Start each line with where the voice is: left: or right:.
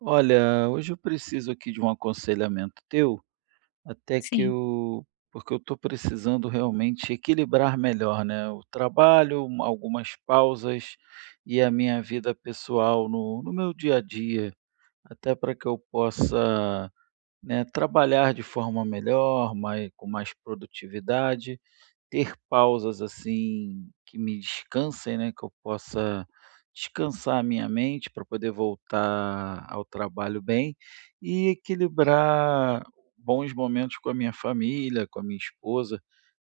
right: Olha, hoje eu preciso aqui de um aconselhamento teu, até que
left: Sim.
right: eu porque eu estou precisando realmente equilibrar melhor, né, o trabalho, algumas pausas e a minha vida pessoal no meu dia a dia, até para que eu possa, né, trabalhar de forma melhor, mais com mais produtividade, ter pausas, assim, que me descansem, né, que eu possa descansar a minha mente para poder voltar ao trabalho bem e equilibrar bons momentos com a minha família, com a minha esposa,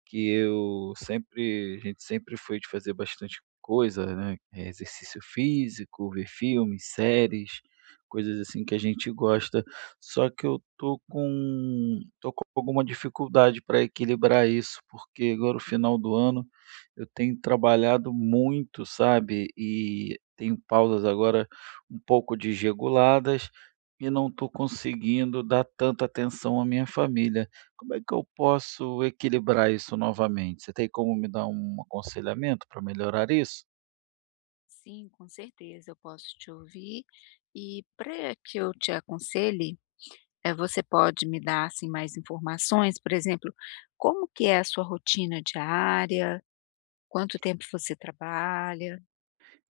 right: que eu sempre a gente sempre foi de fazer bastante coisa, né, exercício físico, ver filmes, séries, coisas assim que a gente gosta. Só que eu tô com alguma dificuldade para equilibrar isso, porque agora o final do ano eu tenho trabalhado muito, sabe, e tenho pausas agora um pouco desreguladas e não estou conseguindo dar tanta atenção à minha família. Como é que eu posso equilibrar isso novamente? Você tem como me dar um aconselhamento para melhorar isso?
left: Sim, com certeza, eu posso te ouvir. E para que eu te aconselhe, você pode me dar, assim, mais informações, por exemplo, como que é a sua rotina diária? Quanto tempo você trabalha?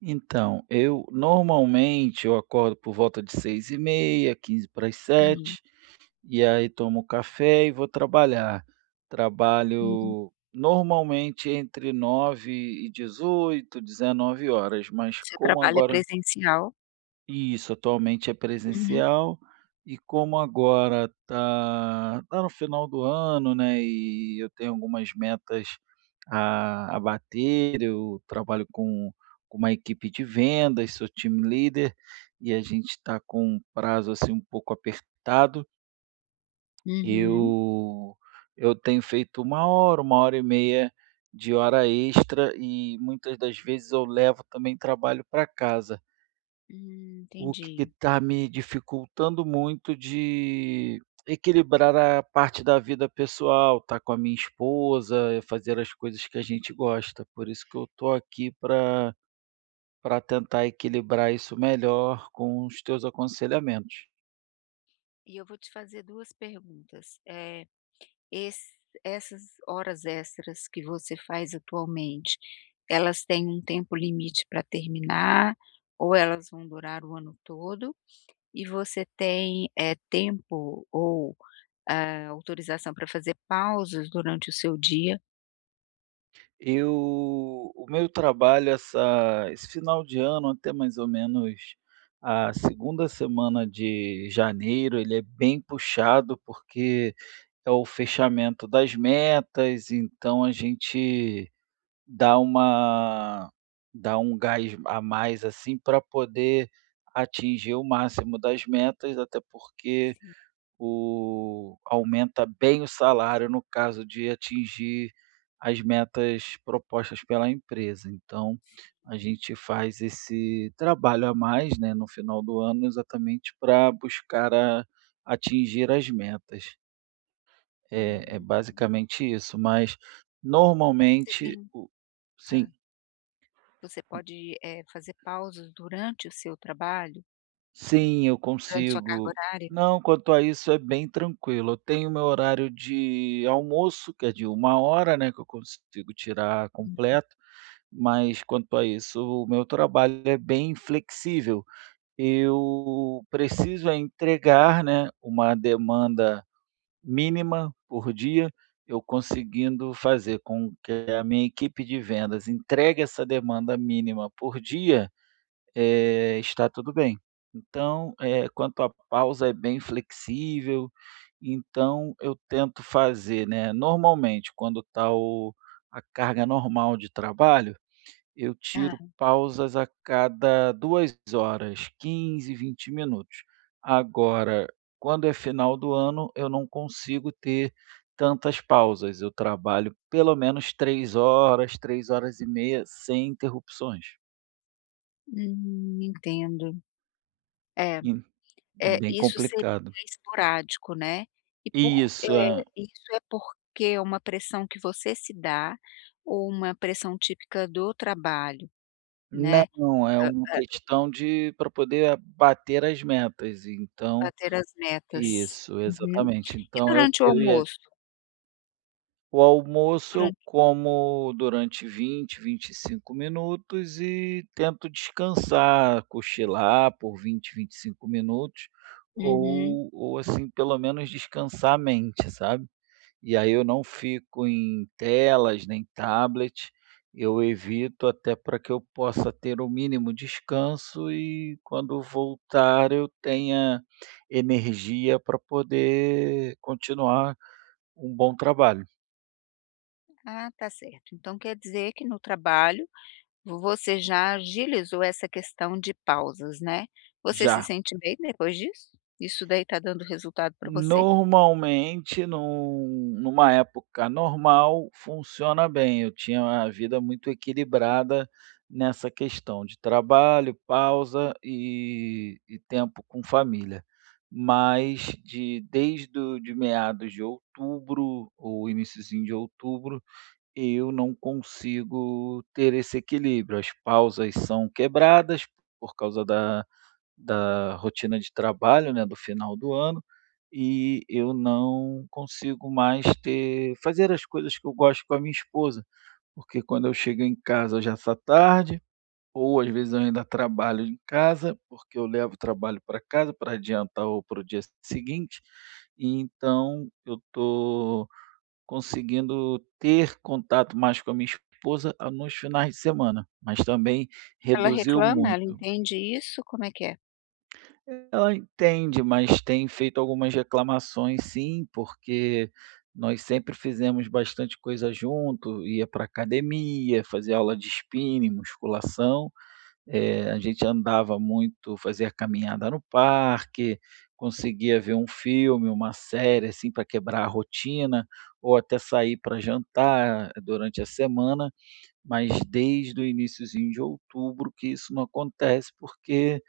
right: Então, eu acordo por volta de 6h30, quinze para as
left: Sim.
right: sete. E aí tomo café e vou trabalhar.
left: Uhum.
right: Trabalho normalmente entre 9 e 18, 19 horas, mas
left: Você
right: como
left: trabalha
right: agora
left: presencial?
right: isso, atualmente é
left: Uhum,
right: presencial, e como agora tá no final do ano, né, e eu tenho algumas metas a bater. Eu trabalho com uma equipe de vendas, sou time leader, e a gente está com um prazo, assim, um pouco apertado.
left: uhum.
right: eu eu tenho feito uma hora e meia de hora extra, e muitas das vezes eu levo também trabalho para casa, o que
left: Entendi.
right: está me dificultando muito de equilibrar a parte da vida pessoal, estar com a minha esposa, fazer as coisas que a gente gosta. Por isso que eu estou aqui para tentar equilibrar isso melhor com os teus aconselhamentos.
left: E eu vou te fazer 2 perguntas, eh Esse essas horas extras que você faz atualmente, elas têm um tempo limite para terminar ou elas vão durar o ano todo? E você tem, tempo ou, autorização para fazer pausas durante o seu dia?
right: Eu O meu trabalho essa esse final de ano, até mais ou menos a segunda semana de janeiro, ele é bem puxado, porque é o fechamento das metas, então a gente dá uma dá um gás a mais, assim, para poder atingir o máximo das metas, até porque
left: Sim.
right: o aumenta bem o salário no caso de atingir as metas propostas pela empresa. Então, a gente faz esse trabalho a mais, né, no final do ano, exatamente para buscar a atingir as metas. É
left: Uhum.
right: basicamente isso, mas
left: E você
right: normalmente
left: tem
right: o sim.
left: hã, você pode, fazer pausas durante o seu trabalho?
right: Sim, eu
left: Durante sua carga
right: consigo.
left: horária?
right: Não, quanto a isso é bem tranquilo. Eu tenho meu horário de almoço, que é de uma hora, né, que eu consigo tirar
left: Hum.
right: completo, mas quanto a isso, o meu trabalho é bem flexível. Eu preciso é entregar, né, uma demanda mínima por dia. Eu conseguindo fazer com que a minha equipe de vendas entregue essa demanda mínima por dia, está tudo bem. Então, quanto à pausa é bem flexível, então eu tento fazer, né, normalmente quando está o a carga normal de trabalho, eu
left: Ah,
right: tiro pausas a cada 2 horas, 15, 20 minutos. Agora, quando é final do ano, eu não consigo ter tantas pausas, eu trabalho pelo menos 3 horas, 3h30 sem interrupções.
left: entendo. É.
right: E é
left: É
right: bem
left: isso seria
right: complicado.
left: esporádico, né. E por
right: Isso,
left: eh,
right: é.
left: isso é porque é uma pressão que você se dá, ou uma pressão típica do trabalho, né,
right: Não, é
left: hã
right: uma
left: hã,
right: questão de para poder bater as metas, então
left: bater as metas.
right: isso,
left: Uhum.
right: exatamente.
left: E
right: Então
left: durante o
right: eu ia
left: almoço?
right: O almoço eu
left: Durante
right: como durante 20, 25 minutos e tento descansar, cochilar por 20, 25 minutos,
left: uhum.
right: ou assim, pelo menos descansar a mente, sabe? E aí eu não fico em telas, nem tablet, eu evito até para que eu possa ter o mínimo descanso, e quando voltar eu tenha energia para poder continuar um bom trabalho.
left: Ah, tá certo. Então quer dizer que no trabalho, você já agilizou essa questão de pausas, né. Você se
right: Já.
left: sente bem depois disso? Isso daí tá dando resultado para você?
right: Normalmente, numa época normal, funciona bem. Eu tinha uma vida muito equilibrada nessa questão de trabalho, pausa e tempo com família. Mas de desde o de meados de outubro ou iniciozinho de outubro, eu não consigo ter esse equilíbrio. As pausas são quebradas por causa da rotina de trabalho, né, do final do ano, e eu não consigo mais ter fazer as coisas que eu gosto com a minha esposa, porque quando eu chego em casa já está tarde, ou às vezes eu ainda trabalho em casa, porque eu levo o trabalho para casa para adiantar ou para o dia seguinte. E então eu estou conseguindo ter contato mais com a minha esposa, nos finais de semana, mas também
left: Ela
right: reduziu
left: reclama? Ela
right: muito.
left: entende isso? Como é que é?
right: Ela entende, mas tem feito algumas reclamações, sim, porque nós sempre fizemos bastante coisa junto, ia para academia, fazia aula de spinning, musculação, a gente andava muito, fazia caminhada no parque, conseguia ver um filme, uma série, assim, para quebrar a rotina, ou até sair para jantar durante a semana, mas desde o iniciozinho de outubro que isso não acontece, porque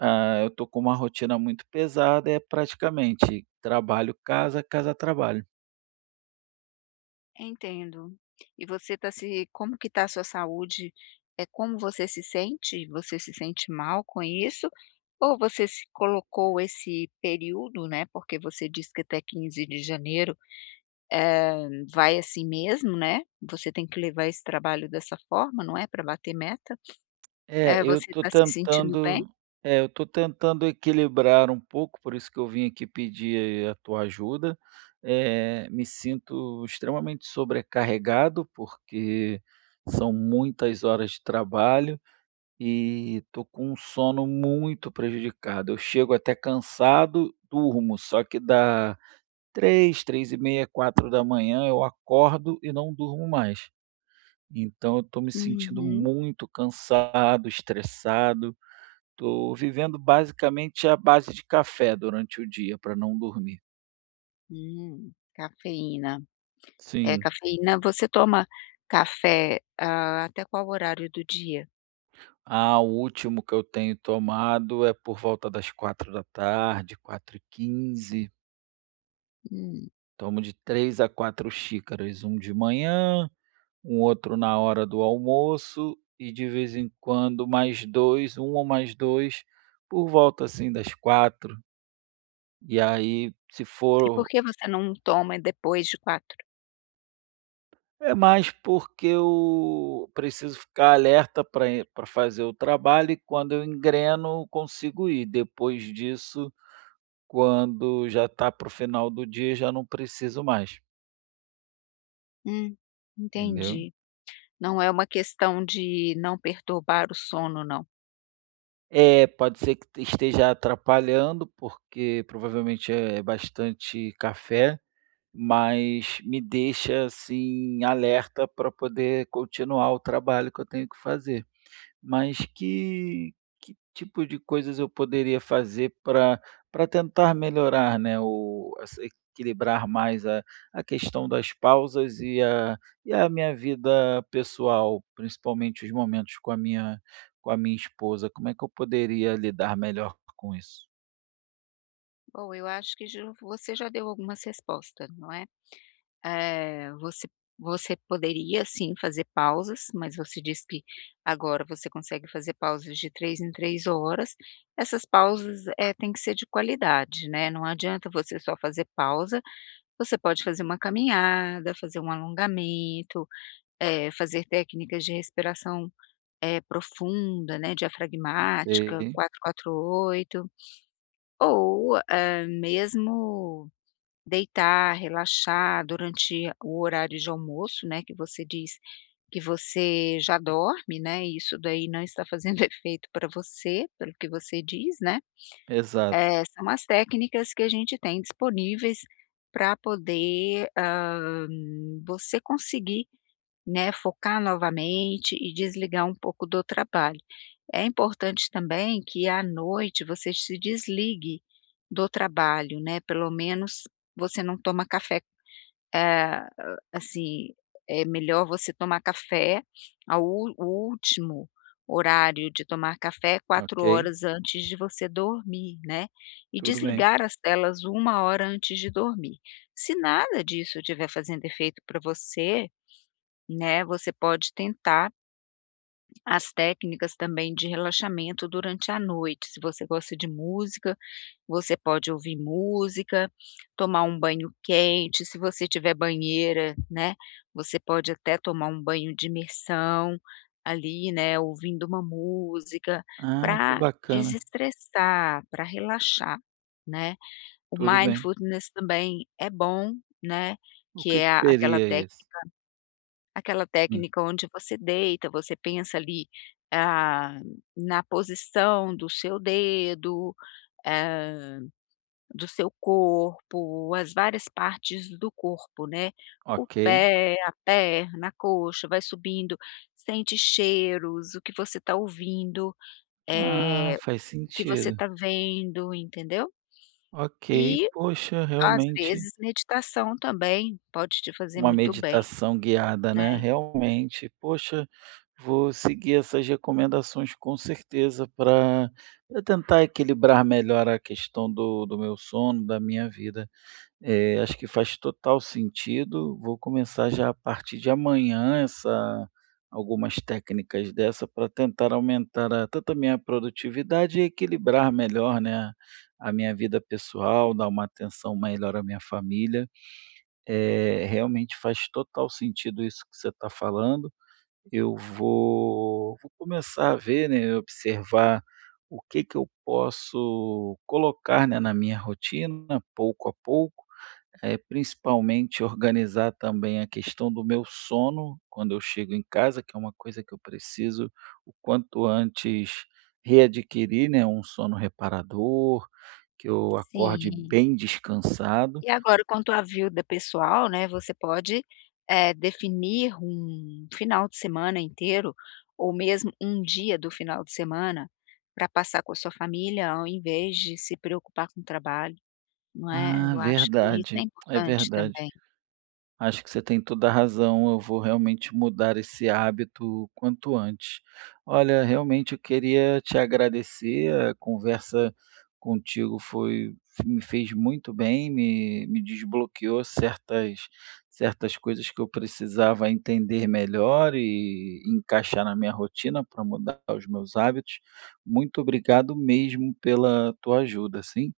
right: eu tô com uma rotina muito pesada, é praticamente trabalho, casa, casa, trabalho.
left: Entendo. E você tá se como que tá a sua saúde? É como você se sente? Você se sente mal com isso? Ou você se colocou esse período, né, porque você disse que até 15 de janeiro vai assim mesmo, né, você tem que levar esse trabalho dessa forma, não é, para bater meta.
right: É, eu
left: Você
right: tô
left: está se sentindo bem?
right: tentando equilibrar um pouco, por isso que eu vim aqui pedir a tua ajuda. Me sinto extremamente sobrecarregado, porque são muitas horas de trabalho e tô com um sono muito prejudicado. Eu chego até cansado, durmo, só que dá 3, 3h30, 4 da manhã, eu acordo e não durmo mais. Então eu estou me sentindo
left: Uhum.
right: muito cansado, estressado, estou vivendo basicamente à base de café durante o dia para não dormir.
left: Cafeína. É,
right: Sim.
left: cafeína você toma café, hã, até qual horário do dia?
right: Ah, o último que eu tenho tomado é por volta das 16h, h 15.
left: Hum.
right: Tomo de 3 a 4 xícaras, um de manhã, um outro na hora do almoço e de vez em quando mais dois, um ou mais 2 por volta, assim, das 4. E aí, se
left: E por
right: for,
left: que você não toma depois de quatro?
right: é mais porque eu preciso ficar alerta para fazer o trabalho, e quando eu engreno, consigo ir. Depois disso, quando já está para o final do dia, já não preciso mais,
left: Hum,
right: entendeu.
left: entendi. Não é uma questão de não perturbar o sono, não.
right: É, pode ser que esteja atrapalhando, porque provavelmente é bastante café. Mas me deixa, assim, alerta para poder continuar o trabalho que eu tenho que fazer. Mas que tipo de coisas eu poderia fazer para tentar melhorar, né, o essa equilibrar mais a questão das pausas e a minha vida pessoal, principalmente os momentos com a minha esposa. Como é que eu poderia lidar melhor com isso?
left: Bom, eu acho que já você já deu algumas respostas, não é? Eh, você você poderia sim fazer pausas, mas você disse que agora você consegue fazer pausas de 3 em 3 horas. Essas pausas, têm que ser de qualidade, né, não adianta você só fazer pausa, você pode fazer uma caminhada, fazer um alongamento, é, fazer técnicas de respiração, profunda, né,
right: Ok,
left: diafragmática, quatro 8 ou, mesmo deitar, relaxar durante o horário de almoço, né, que você diz que você já dorme, né, e isso daí não está fazendo efeito para você, pelo que você diz, né.
right: exato.
left: Eh, são as técnicas que a gente tem disponíveis para poder, você conseguir, né, focar novamente e desligar um pouco do trabalho. É importante também que à noite você se desligue do trabalho, né, pelo menos você não toma café, eh, assim, é melhor você tomar café ao ú o último horário de tomar café é 4
right: Ok,
left: horas antes de você dormir, né, e
right: tudo bem.
left: desligar as telas 1 hora antes de dormir. Se nada disso estiver fazendo efeito para você, né, você pode tentar as técnicas também de relaxamento durante a noite. Se você gosta de música, você pode ouvir música, tomar um banho quente. Se você tiver banheira, né, você pode até tomar um banho de imersão ali, né, ouvindo uma música
right: Ah, que
left: para
right: bacana.
left: desestressar, para relaxar, né. O
right: Tudo bem.
left: mindfulness também é bom, né,
right: O
left: que
right: que
left: é
right: que
left: a aquela
right: seria
left: técnica.
right: isso?
left: Aquela
right: Sim,
left: técnica onde você deita, você pensa ali, ah, na posição do seu dedo, eh, do seu corpo, as várias partes do corpo, né, o
right: ok.
left: pé, a perna, a coxa, vai subindo, sente cheiros, o que você está ouvindo,
right: Ah,
left: eh,
right: faz
left: o que você
right: sentido.
left: está vendo, entendeu.
right: Ok,
left: E,
right: poxa,
left: às
right: realmente
left: vezes, meditação também pode te fazer
right: uma
left: muito bem,
right: meditação guiada,
left: né.
right: né? Realmente, poxa, vou seguir essas recomendações com certeza para tentar equilibrar melhor a questão do, do meu sono, da minha vida. É, acho que faz total sentido. Vou começar já a partir de amanhã essa algumas técnicas dessa para tentar aumentar a tanto a minha produtividade e equilibrar melhor, né, a minha vida pessoal, dar uma atenção melhor à minha família. Realmente faz total sentido isso que você está falando. Eu vou Vou começar a ver, né, observar o que que eu posso colocar, né, na minha rotina pouco a pouco, é, principalmente organizar também a questão do meu sono quando eu chego em casa, que é uma coisa que eu preciso o quanto antes readquirir, né, um sono reparador, que eu acorde
left: Sim.
right: bem descansado.
left: E agora, quanto à vida pessoal, né, você pode, definir um final de semana inteiro, ou mesmo um dia do final de semana, para passar com a sua família, ao invés de se preocupar com o trabalho, não é?
right: Ah,
left: Eu acho que isso é
right: verdade, é
left: importante
right: verdade.
left: também.
right: Acho que você tem toda a razão, eu vou realmente mudar esse hábito o quanto antes. Olha, realmente eu queria te agradecer, a conversa contigo foi me fez muito bem, me desbloqueou certas coisas que eu precisava entender melhor e encaixar na minha rotina para mudar os meus hábitos. Muito obrigado mesmo pela tua ajuda, sim.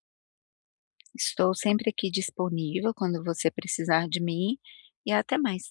left: Estou sempre aqui disponível quando você precisar de mim, e até mais.